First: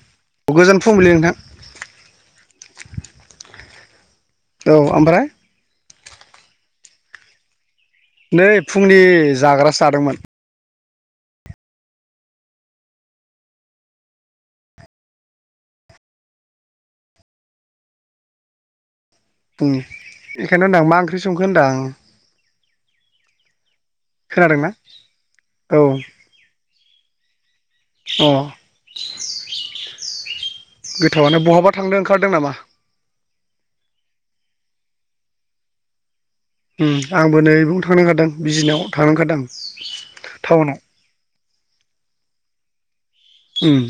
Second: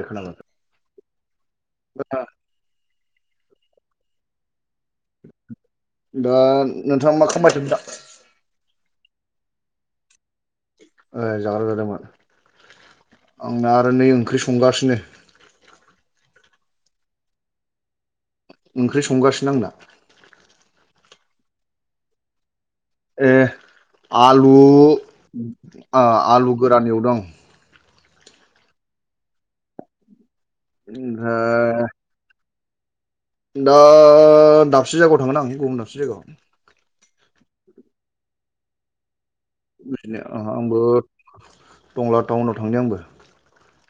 खोनाबाय गोजोन फुंबिलि नोंथां। औ ओमफ्राय। दा नोंथाङा मा खामायदों दा? नै फुंनि जाग्रासो जादोंमोन। ओ जागरा जादोंमोन। आंना आरो नै ओंख्रि संगासिनो। ओंख्रि स। फुंनि बेखायनो होनदां मा ओंख्रि संखो होनदां। ए आलु खोनादोंना औ आ आलु गोरान एउदों। अ। गोथावानो बहाबा ओमफ्राय थांनो ओंखारदों नामा। दा दाबसे जायगायाव थांगोन आं गुबुन दाबसे जायगायाव। ओम आंबो नैबं थांनोओंखारदों। बिजिनाव थांनो ओंखारदों आं। बिफोमिनो आंबो टंला टाउनाव थांनि आंबो। ओम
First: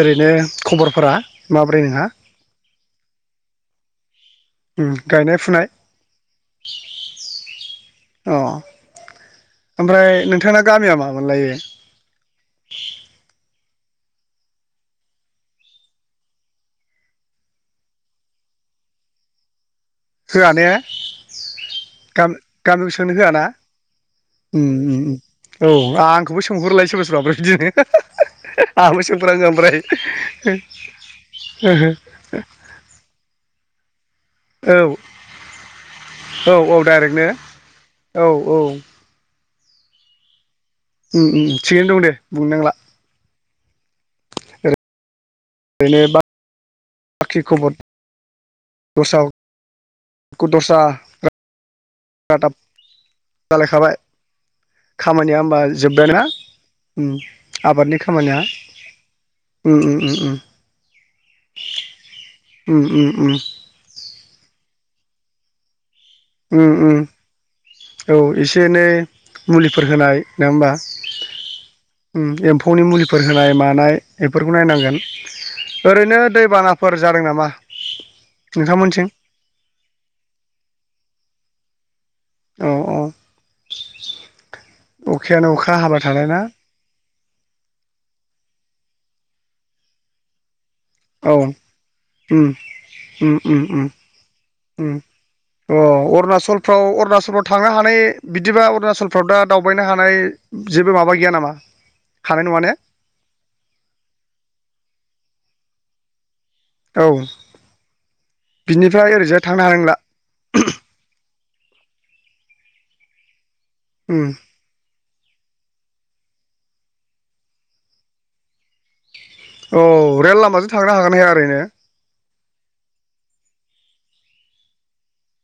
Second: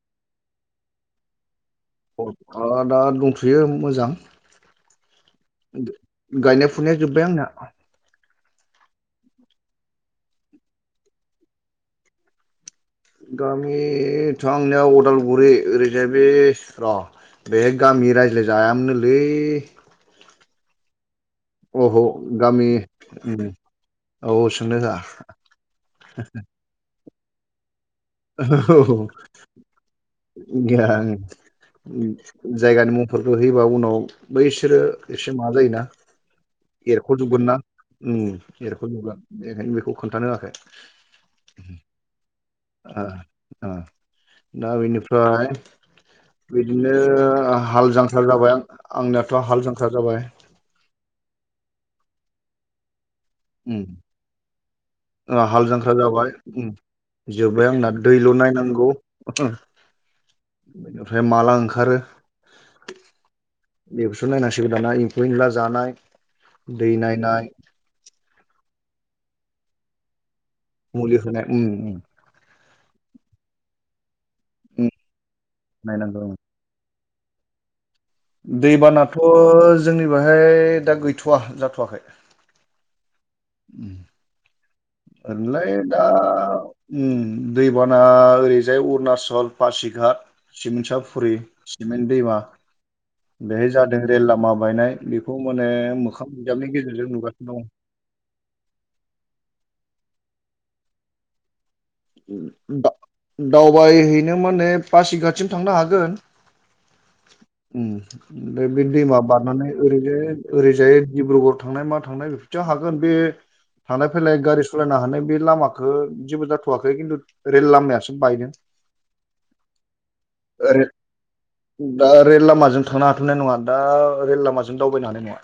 ओरैनो खबरफोरा? माब्रै नोंहा औ आ दा दंथ'यो मोजां। उम गायनाय फुनाय गायनाय फुनाया जोब्बाय आंना। अ ओमफ्राय नोंथांना गामिया मा मोनलायो? गामिथ' आंनिआ उदालगुरि। ओरैजाय बे र' बेहाय गामि रायज्लाय जायामोनलै होआ ने गाम गामि गामिखो सोंनो होआ ना? उम औ ओम सोंनो ओम ओम औ आंखौबो सोंहरलाय सोरबा सोरबाब बिदिनो। होआ आंआबो सोंफलाङो ओमफ्राय। जायगानि मुंफोरखौ होयोबा उनाव बैसोरो औ एसे माबा जायोना। औ औ डाइरेक्टनो एरख'जोबगोन ना औ औ एरख'जोबगोन बेखायनो बेखौ खोन्थानो होआखै। ओम ओम थिगैनो दं दे बुंनोनांला। ओ दा बेनिफ्राय ओरैनो बिदिनो बाखि खबर हाल जांखा् जाबाय। दस्रा आंनियाथ' हाल जांखा् जाबाय। साटप उम जालायखाबाय। खामानिया ओ होमबा हाल जांख्रा जोब्बाय ना जाबाय। उम जोब्बाय आंना आबादनि दैल' खामानिया नायनांगौ। उम उम उम ओमफ्राय माला ओंखारो उम उम उम बेखौस' नायनांसिगो जों गदाना एम्फौ एनला जानाय, उम दै उम नायनाय औ एसे एनै मुलिफोर होनाय नङा होमबा मुलि होनाय उम उम ओम एम्फौनि मुलिफोर होनाय मानाय। बेफोरखौ उम नायनांगोन। ओरैनो नायनांगौ दैबानाफोर जादों नामा? नोंथांमोनथिं दैबानाथ' जोंनि बेहाय दा गैथ'वा जाथ'वाखै। औ अ ओरैलाय दा उम दैबाना ओरैजाय अरुणाचल, पासिघाट, औ सिमन्साफुरि, सिमेन्ट दैमा। उम उम उम बेहाय उम जादों रेल लामा उम बायनाय बेखौ माने अ मोखां बिजाबनि गेजेरजों नुगासिनो दं। बे बिदिबा अरुणाचलफ्राव दा दावबायनो हानाय जेबो माबा गैया नामा? हानाय नङा ने दावबायहैनो माने पासिघातसिम थांनो हागोन। औ उम ओमफ्राय बे बिनिफ्राय दैमा ओरैजाय थांनो बारनानै हानाय नंला ओरैजाय ओरैजाय डि्बरुगर थांनाय मा थांनाय बेैफोदिआव हागोन बे थांलाय उम फैलाय गारि सलाइनो हानाय ब बे लामाखो जेबो जाथ'वाखै खिन्थु रेल लामायासो बायदों। औ रेल लामाजों ओरै थांनो हागोना हाया ओरैनो? दा रेल लामाजों थांनो हाथनाय नङा। दा रेल लामाजों दावबायनो हानाय नङा।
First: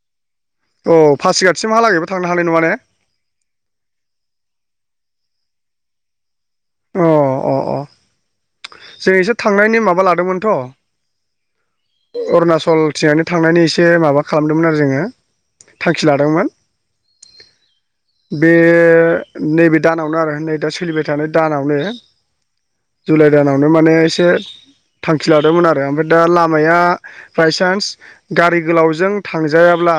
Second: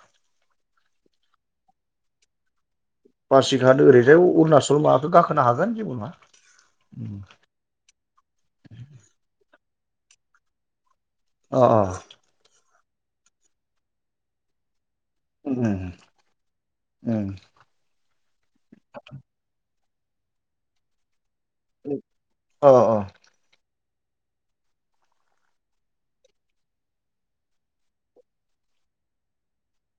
अ पासिघाटसिमहालागैबो थांनो हानाय नङा ने? पारसिघात ओरैहाय अरुणाचल माबादो गाखोनो हागोन जेबो नङा। अ अ उम- जों एसे थांनायनि माबा लादोंमोनथ'। अ अ अरुनाचल टिङांथांनायनि एसे माबा खालामदोंमोन आरो जोङो। उम थांखि लादोंमोन। उम बे नैबे दानावनो आरो नै दा सोलिबाय थानाय दानावनो अ अ जुलाइ बे माने एसे थांखि लादोंमोन आरो ओमफ्राय दा लामाया बायसान्स गारि गोलावजों थांजायाब्ला ब्ला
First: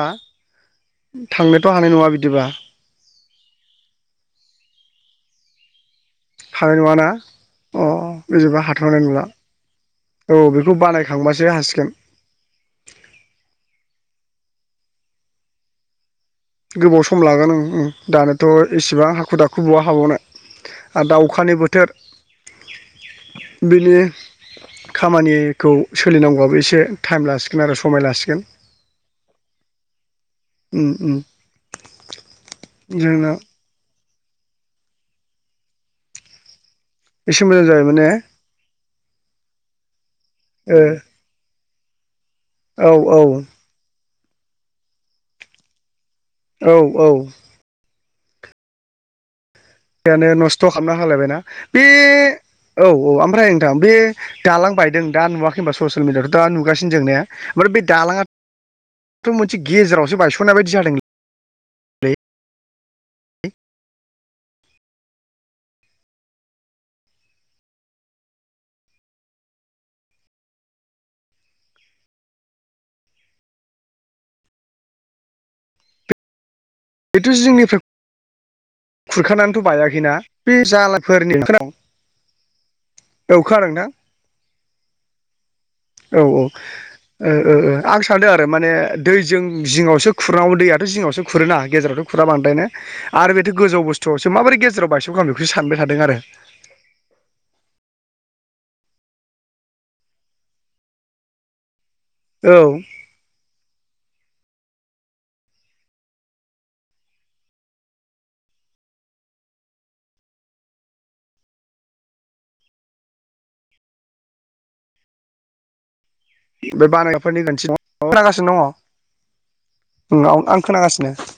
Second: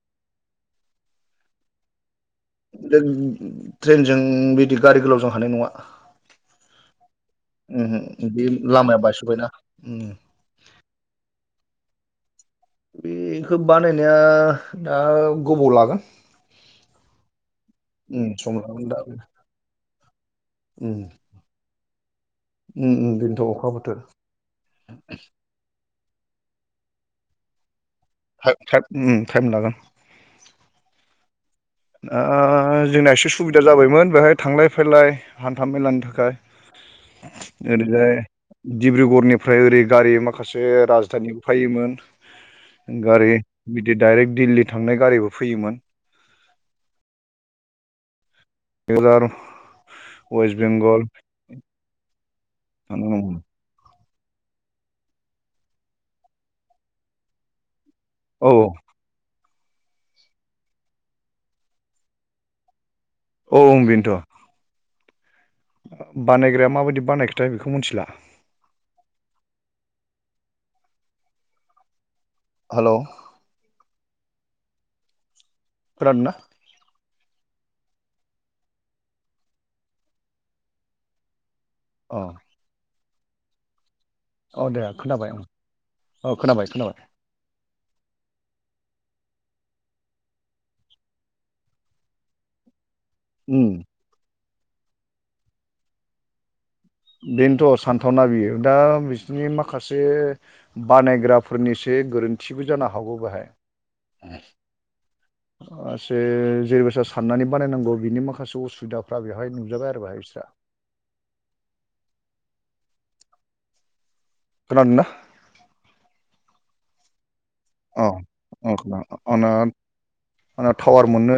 थांनोथ' हानाय नङा बिदि ट्रेन ट्रेनजों बिदि गारि गोलावजों हानाय नङा। हानाय नङाना? अ उमहो बे बेदिबा लामाया हाथावनाय नुला। बायस'बायना उम औ बेखौ बानायखांबासो सो हासिगोन। बेखौ बानायनाया दा गोबाव लागोन। गोबाव सम लागोन उम-उम उम सम दानोथ' लागोन दा एसेबां हाखु दाखु बहा हाबावनो। उम आरो दा अखानि बोथोर उम उम बेनोथ' अखा बिनि। बोथोर खामानिखौ सोलिनांगौबाबो एसे टाइम लासिगोन आरो समाय लासिगोन थाइब-थाइब उम थाइम लाागोन। उम उम। ओ जोंना एसे सुबिदा जाबायमोन बेहाय थांलाय फैलाय हान्था मेलानि थाखाय। एसे मोजां जाबायमोन ने ओरैजाय दिडब्रुगरनिफ्राय ओरै गारि माखासे राजधानि फैयोमोन। ओ औ गारि बिदि दडाइरेक्ट दिल्ली थांनाय गारिबो फैयोमोन। औ औ दोलां अखायानो नस्थ' खालामना हालायबायन बे औ औ ओमफ्राय नोंथां बे दालां बायदों दा नुवाखै होनबा ससियेल मिडियाथ' दा नुगासिनो जोंनाया ने? ओमफ्राय बे औ दालाङाथ' मोनसे गेजेरावसो बायस'नाय बायदि जादोंलै औ बेनोथ'। बानायग्राया माबायदि बानायखोथाय बेखौ मिथिला। हेल' खोनादों ना? बेथ' जोंनिफ्राय खुरखानानैथ' बायाखैना बे जालाफोरनि [unintelligible] अ [inaudible] औ‌ खोनादों ना? औ दे खोनाबाय औ औ ओ खोनाबाय खोनाबाय ओ आं सानो आरो माने दैजों जिङावसो खुरनांगौमोन। दैयाथ' जिङावसो खुरो ना गेजेरावथ' खुरा बांद्रायनो आरो उम गोजौ बुस्थुआवसो माबोरै गेजेराव बायसखो आं बेखौसो सानबाय थादों आरो? बेनोथ' सान्थावना बियो। दा बिसोरनि माखासे बानायग्राफोरनि सायाव जे औ गोरोन्थिबो जानो हागौ बेहाय। [inaudible] ओ जेरैबोसा साननानै बानायनांगौ बिनि माखासे उसुबिदाफ्रा बेवहाय नुजाबाय आरो बेहाय बेस्रा। [inaudible] खोनादों ना? बे बान [unintelligible] फोरनि [unintelligible] खोनागासिनो औ खोनादों आंना दङ आं आंना टावार खोनागासिनो। मोननो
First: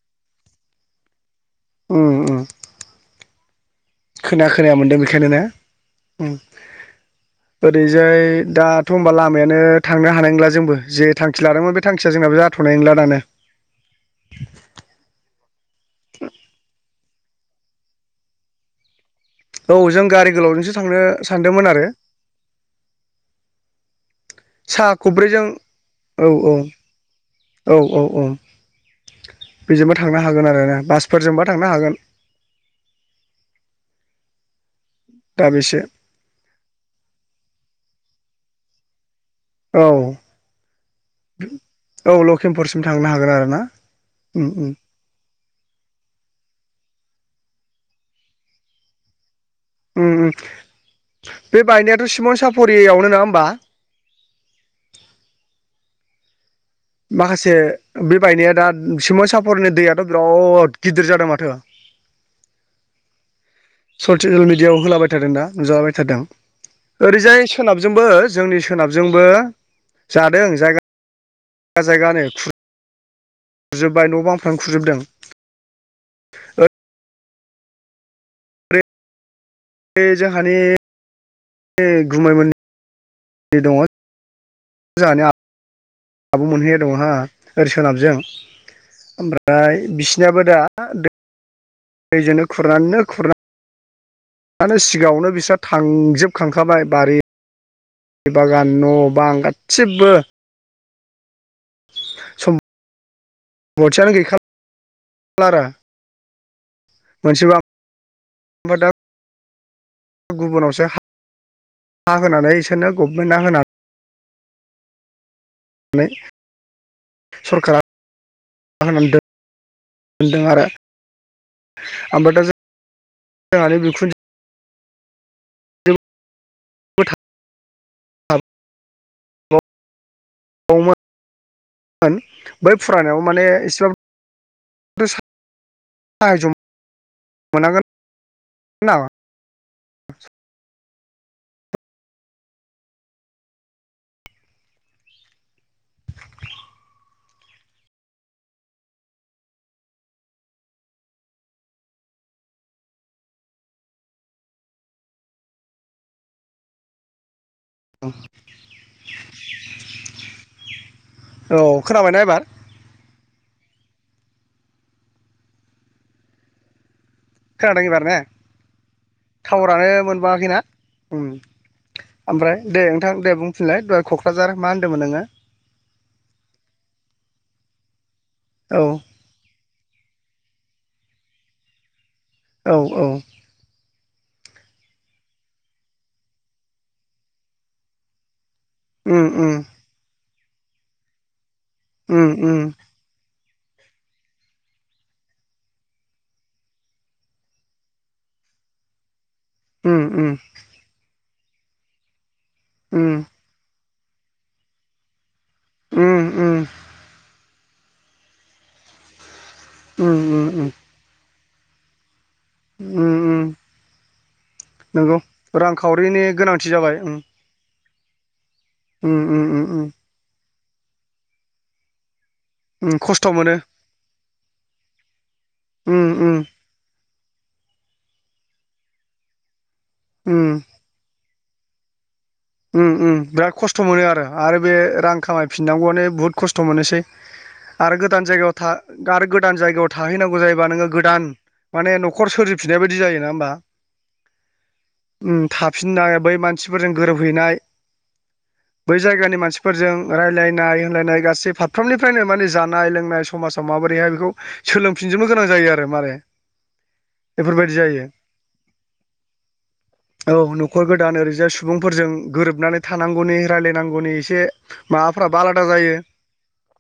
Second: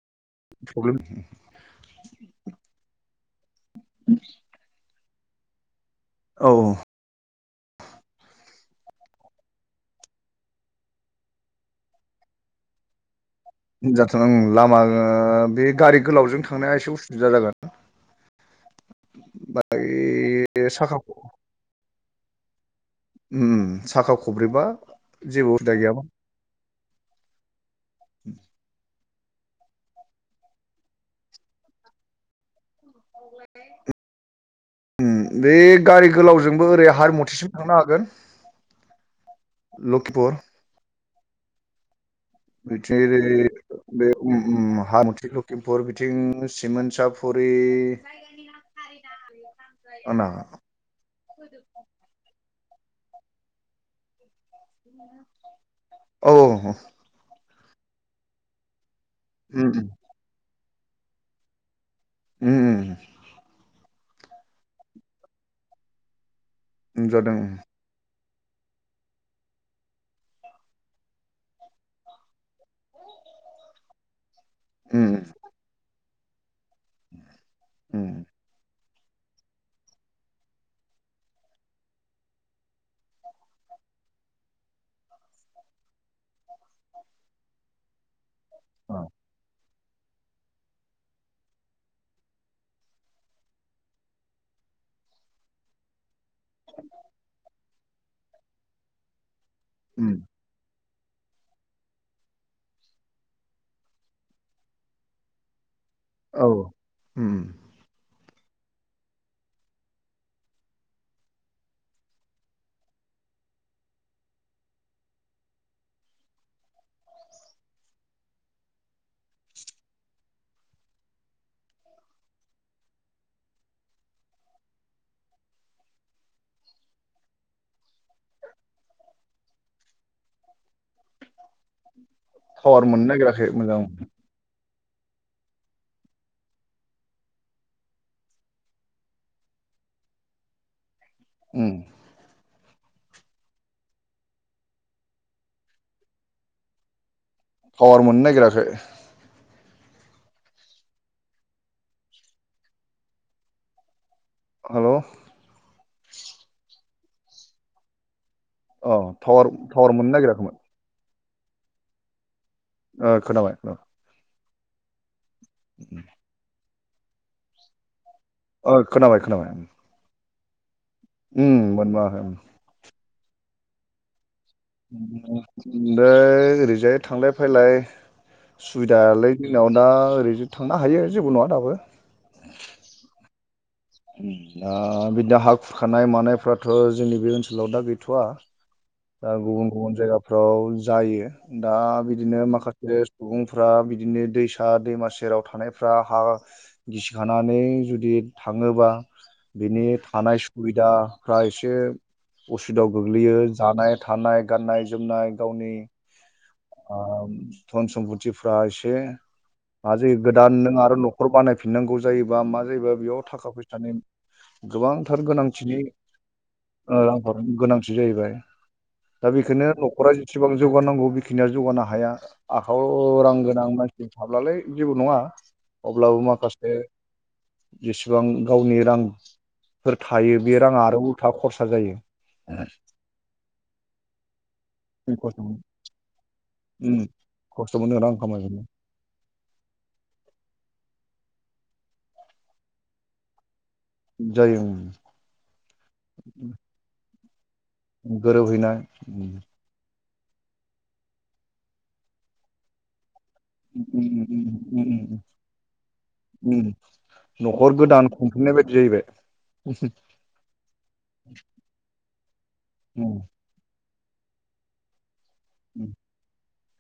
[unintelligible] खोना खोनाया मोनदों बेखायनो ने? औ ओरैजाय दाथ' होनबा लामायानो थांनो हानाय नंला जोंबो। जे थांखि लादोंमोन बे थांखिया जोंनाबो जाथ' जाथनाय नंला दानो। जाथला उम लामा ओ बे गारि गोलावजों थांनाया एसे उसुबिदा जागोन। [inaudible] औ जों गारि बे गोलावजोंसो साखा थांनो सानदोंमोन आरो। उम साखा खब्रैबा सा खब्रैजों जेबो उसुबिदा गैयामोन। औ औ औ औ औ! बेजोंबो थांनो हागोन आरोना बासफोरजोंबा थांनो हागोन। उम दा बे बेसे गारि गोलावजोंबो ओरै हार मुथिसिम थांनो हागोन। लखिपुर द ओरै बे उम उम हारमुथि लखिमपुर बिथिं सिमोन साफरि उम उम बे बायनायाथ' सिमोन साफरि फरियावनो नङा होमबा? औ माखासे बे बायनाया दा सिमयसापरनि उम दैयाथ' बिराद गिदिर जादों माथो उम ससियेल मिडियाआव होलाबाय थादोंना नुजाबाय थादों उम जादों उम ओरैजाय सोनाबजोंबो। जोंनि सोनाबजोंबो जादों जायगा जाजायगानो खुर खुजोबबाय न' बांफ्रां खुरजोबदों उम ओ उम बे जोंहानि गुमैमोनि दंङ जोंंहानि आब आब' मोनहैनाय दंङ हो ओरै सोनाबजों ओमफ्राय बिसिनयाबो दा दै दैजोंनो खुरनानैनो खुरना आनो सिगाङावनो बिस्रा थांजोबखांखाबाय बारि दै बागान न' बां उम गाससिबो सम बथियानो गैखा लारा औ ओम होमबादाब गुबुनावसो हा हा होनानै इसोरनो गभमेन्टआ होना नै सरकारा होननानै दोन मोनदों आरो ओमफ्राय दा जों जोंहानि बिखुनजो बोथा [unintelligible] मोन बै टावार मोननो फुरायनायाव माने नागिराखै मोजां उम एसेबाबो [inaudible] [unintelligible] मोनांगोन ना उम [inaudible] पावार मोननो नागिराखै हेल' ओं अ टावर-टावार मोननो नागिराखैमोन औ खोनाबायना एबार ओ खोनाबाय ओ [inaudible] खोनादों एबारने ओइ खोनाबाय खोनाबाय माबाखैना ओम उम मोनबोआखै आमफ्राय दे नोंथां दे बुंफिनलाय दहाय खख दै ओरैजाय थांलाय फैलाय औ सुबिदायालाय जोंनाव दा ओरै थांनो हायो जेबो नंङा दाबो औ औ ओ बि दा हा खुरखानाय मानायफ्राथ' जोंनि बे ओनसोलाव दा गैथ'वा उम दा उम गुबुन गुबुन जायगाफ्राव जायो दा उम बिदिनो उम माखासे सुबुं फ्रा बिदिनो दैसा दैमा सेराव थानायफ्रा हा गिसिखानानै जुदि थांङोबा बिनि उम थानाय सुबिदाफ्रा एसे असिदाव उम गोग्लैयो जानाय थानाय गाननाय जोमनाय गावनि उम उम उम ओ धन सम्पथिफ्रा एसे मा जायो उम उम गोदान नों आरो न'खर बानायफिनांगौ जायोबा मा जायोबा बेयाव उम थाखा फैसानि नंगौ गोबांथार गोनांथिनि रांखावरिनि गोनांथि जाबाय ओ उम रां खावरिनि गोनां जाहैबाय उम दा उम उम बेखौनो न'खरा जेसेबां जौगानांगौ बेखिनिया जौगानो हाया उम आखयाव खस्थ' रां मोनो गोनां मानसि थाब्लालाय जेबो नंङा उम अब्लाबो उम माखासे जेसेबां गावनि रांफोर थायो उम बे रांङा आरो उल्था खरसा जायो ओम ओम बिराद खस्थ' मोनो आरो आरो बे रां खस्थ' मोनो खामायफिननांगौआनो बुहुत खस थ' उम मोननोसै खस्थ' आरो मोनो रां गोदान जायगायाव खामायनो थां आरो गोदान जायगायाव थाहैनांगौ जायोबा नोङो गोदान। माने न'खर सोरजिफिननाय बायदि जायो नङा होमबा। जायो उम थाफिन नाय बै मानसिफोरजों गोरोबहैनाय। गोरोबहैनाय बै उम जायगानि मानसिफोरजों। रायलायनाय होनलायनाय गासै फारफ्रोमनिफ्रायनो माने जानाय लोंनाय समाजाव उम माबोरैहाय बेखौ उम उम सोलोंफिनजोबनो गोनां जायो आरो मारै। उम न'खर गोदान खुंफिननाय बायदि जायैबाय। औ न'खर गोदान ओरैजाय सुबुं फोरजों गोरोबनानै उम थानांगौनि रायलायनांगौनि एसे माबाफोर फोराबा आलादा उम जायो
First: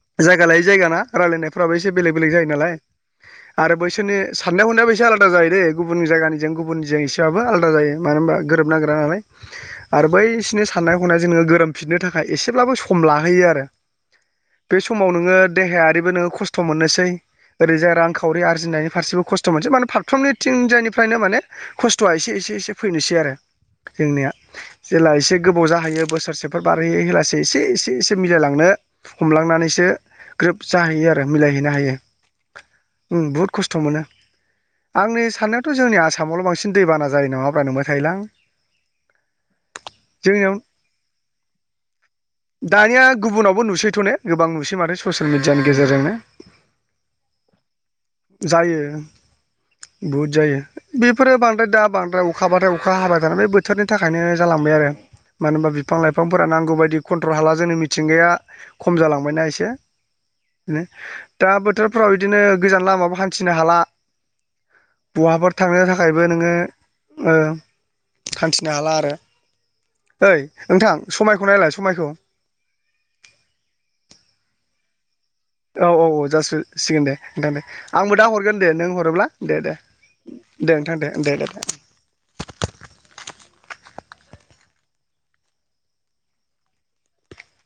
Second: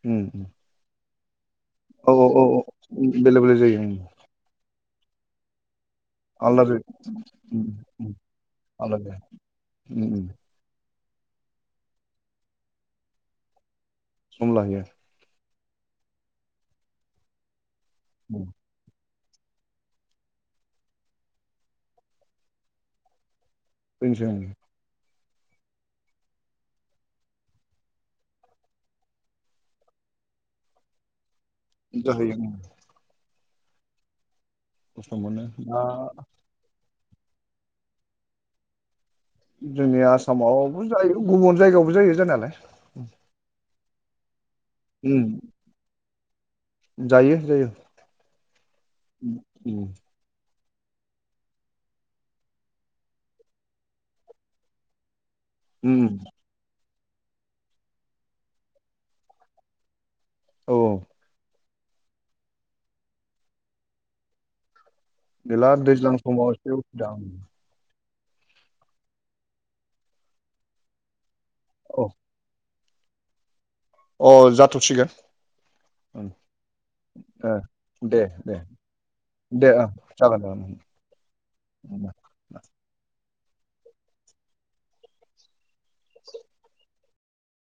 उम उम। जायगा लायै जायगा ना रायलायनाय फ्राबो एसे औ बेलेक औ बेलेग औ जायो औ नालाय उम, बेले बेले आरो जायो उम बैसोरनि साननाय हनायाबो एसे आलादा जायो दे। गुबुन जायगानिजों आलदा जायो गुबुननिजों एसे बाबो उम आलदा जायो उम मानो होनबा गोरोब नागेरा आलादा नालाय। जायो आरो उम उम बैसिनि साननाय हनाय जोंनो गोरोमफिननो थाखाय एसेब्लाबो सम लाहैयो आरो। सम बे लायो समाव नोङो देहायारिबो नोङो खस्थ' मोननोसै। ओरैजा रांखावरि उम आरजिनायनि फारसेबो खस्थ' मोनसै माने फाथफ्रामनो थिंजायनिफ्रायनो माने खस्थ'आ एसे एसे एसे फैनोसै आरो। फैनोसै जोंनिया ओं। जेला एसे गोबाव जाहैयो बोसोरसेफोर बारहैयो एलासे एसे एसे एसे मिलायलांनो हमलांनानैसो ग्रोब जाहैयो आरो मिलायहैनो हायो जाहैयो उम ओ बुहुद खस्थ' मोनो। खस्थ' आंनि मोनो साननायाथ' दा जोंनि आसामावल' बांसिन दैबाना जायो नामाब्रा नंबाय थायोलां। जोंनि जोंनियाव आसामावबो जायो गुबुन जायगायावबो जायो जानायालाय उ। थ' ने गोबां नुसै माथो ससियेल मिडियानि गेजेरजोंनो ने। जायो जायो जायो उम उम बहुद जायो। बेफोरो बांद्राय दा बांद्राय अखाबाथाय अखा हाबाय थानानै बे बोथोरनि थाखायनो जालांबाय आरो। मानो होनबा बिफां उम, लाइफांफोरा नांगौ बायदि कन्ट्रल हाला जोंनि मिथिंगाया खम जालांबायना एसे। औ नो दा बोथोरफ्राव इदिनो गोजान लामाबो हान्थिनो हाला। बहाफोर गैला थांनो दैज्लां थाखायबो समाव नोङो एसे उसुबिदा उम, ओ हान्थिनो हाला आरो ओइ ओनथां समायखौ नायलाय औ समायखौ? अ जाथ'सिगोन। औ औ औ उम जासो सिगोन दे नोंथां ओ दे आंबो दा हरगोन दे नों हरोब्ला दे दे। ओं जागोन जागोन दे नोंथां दे दे दे दे। उम [inaudible]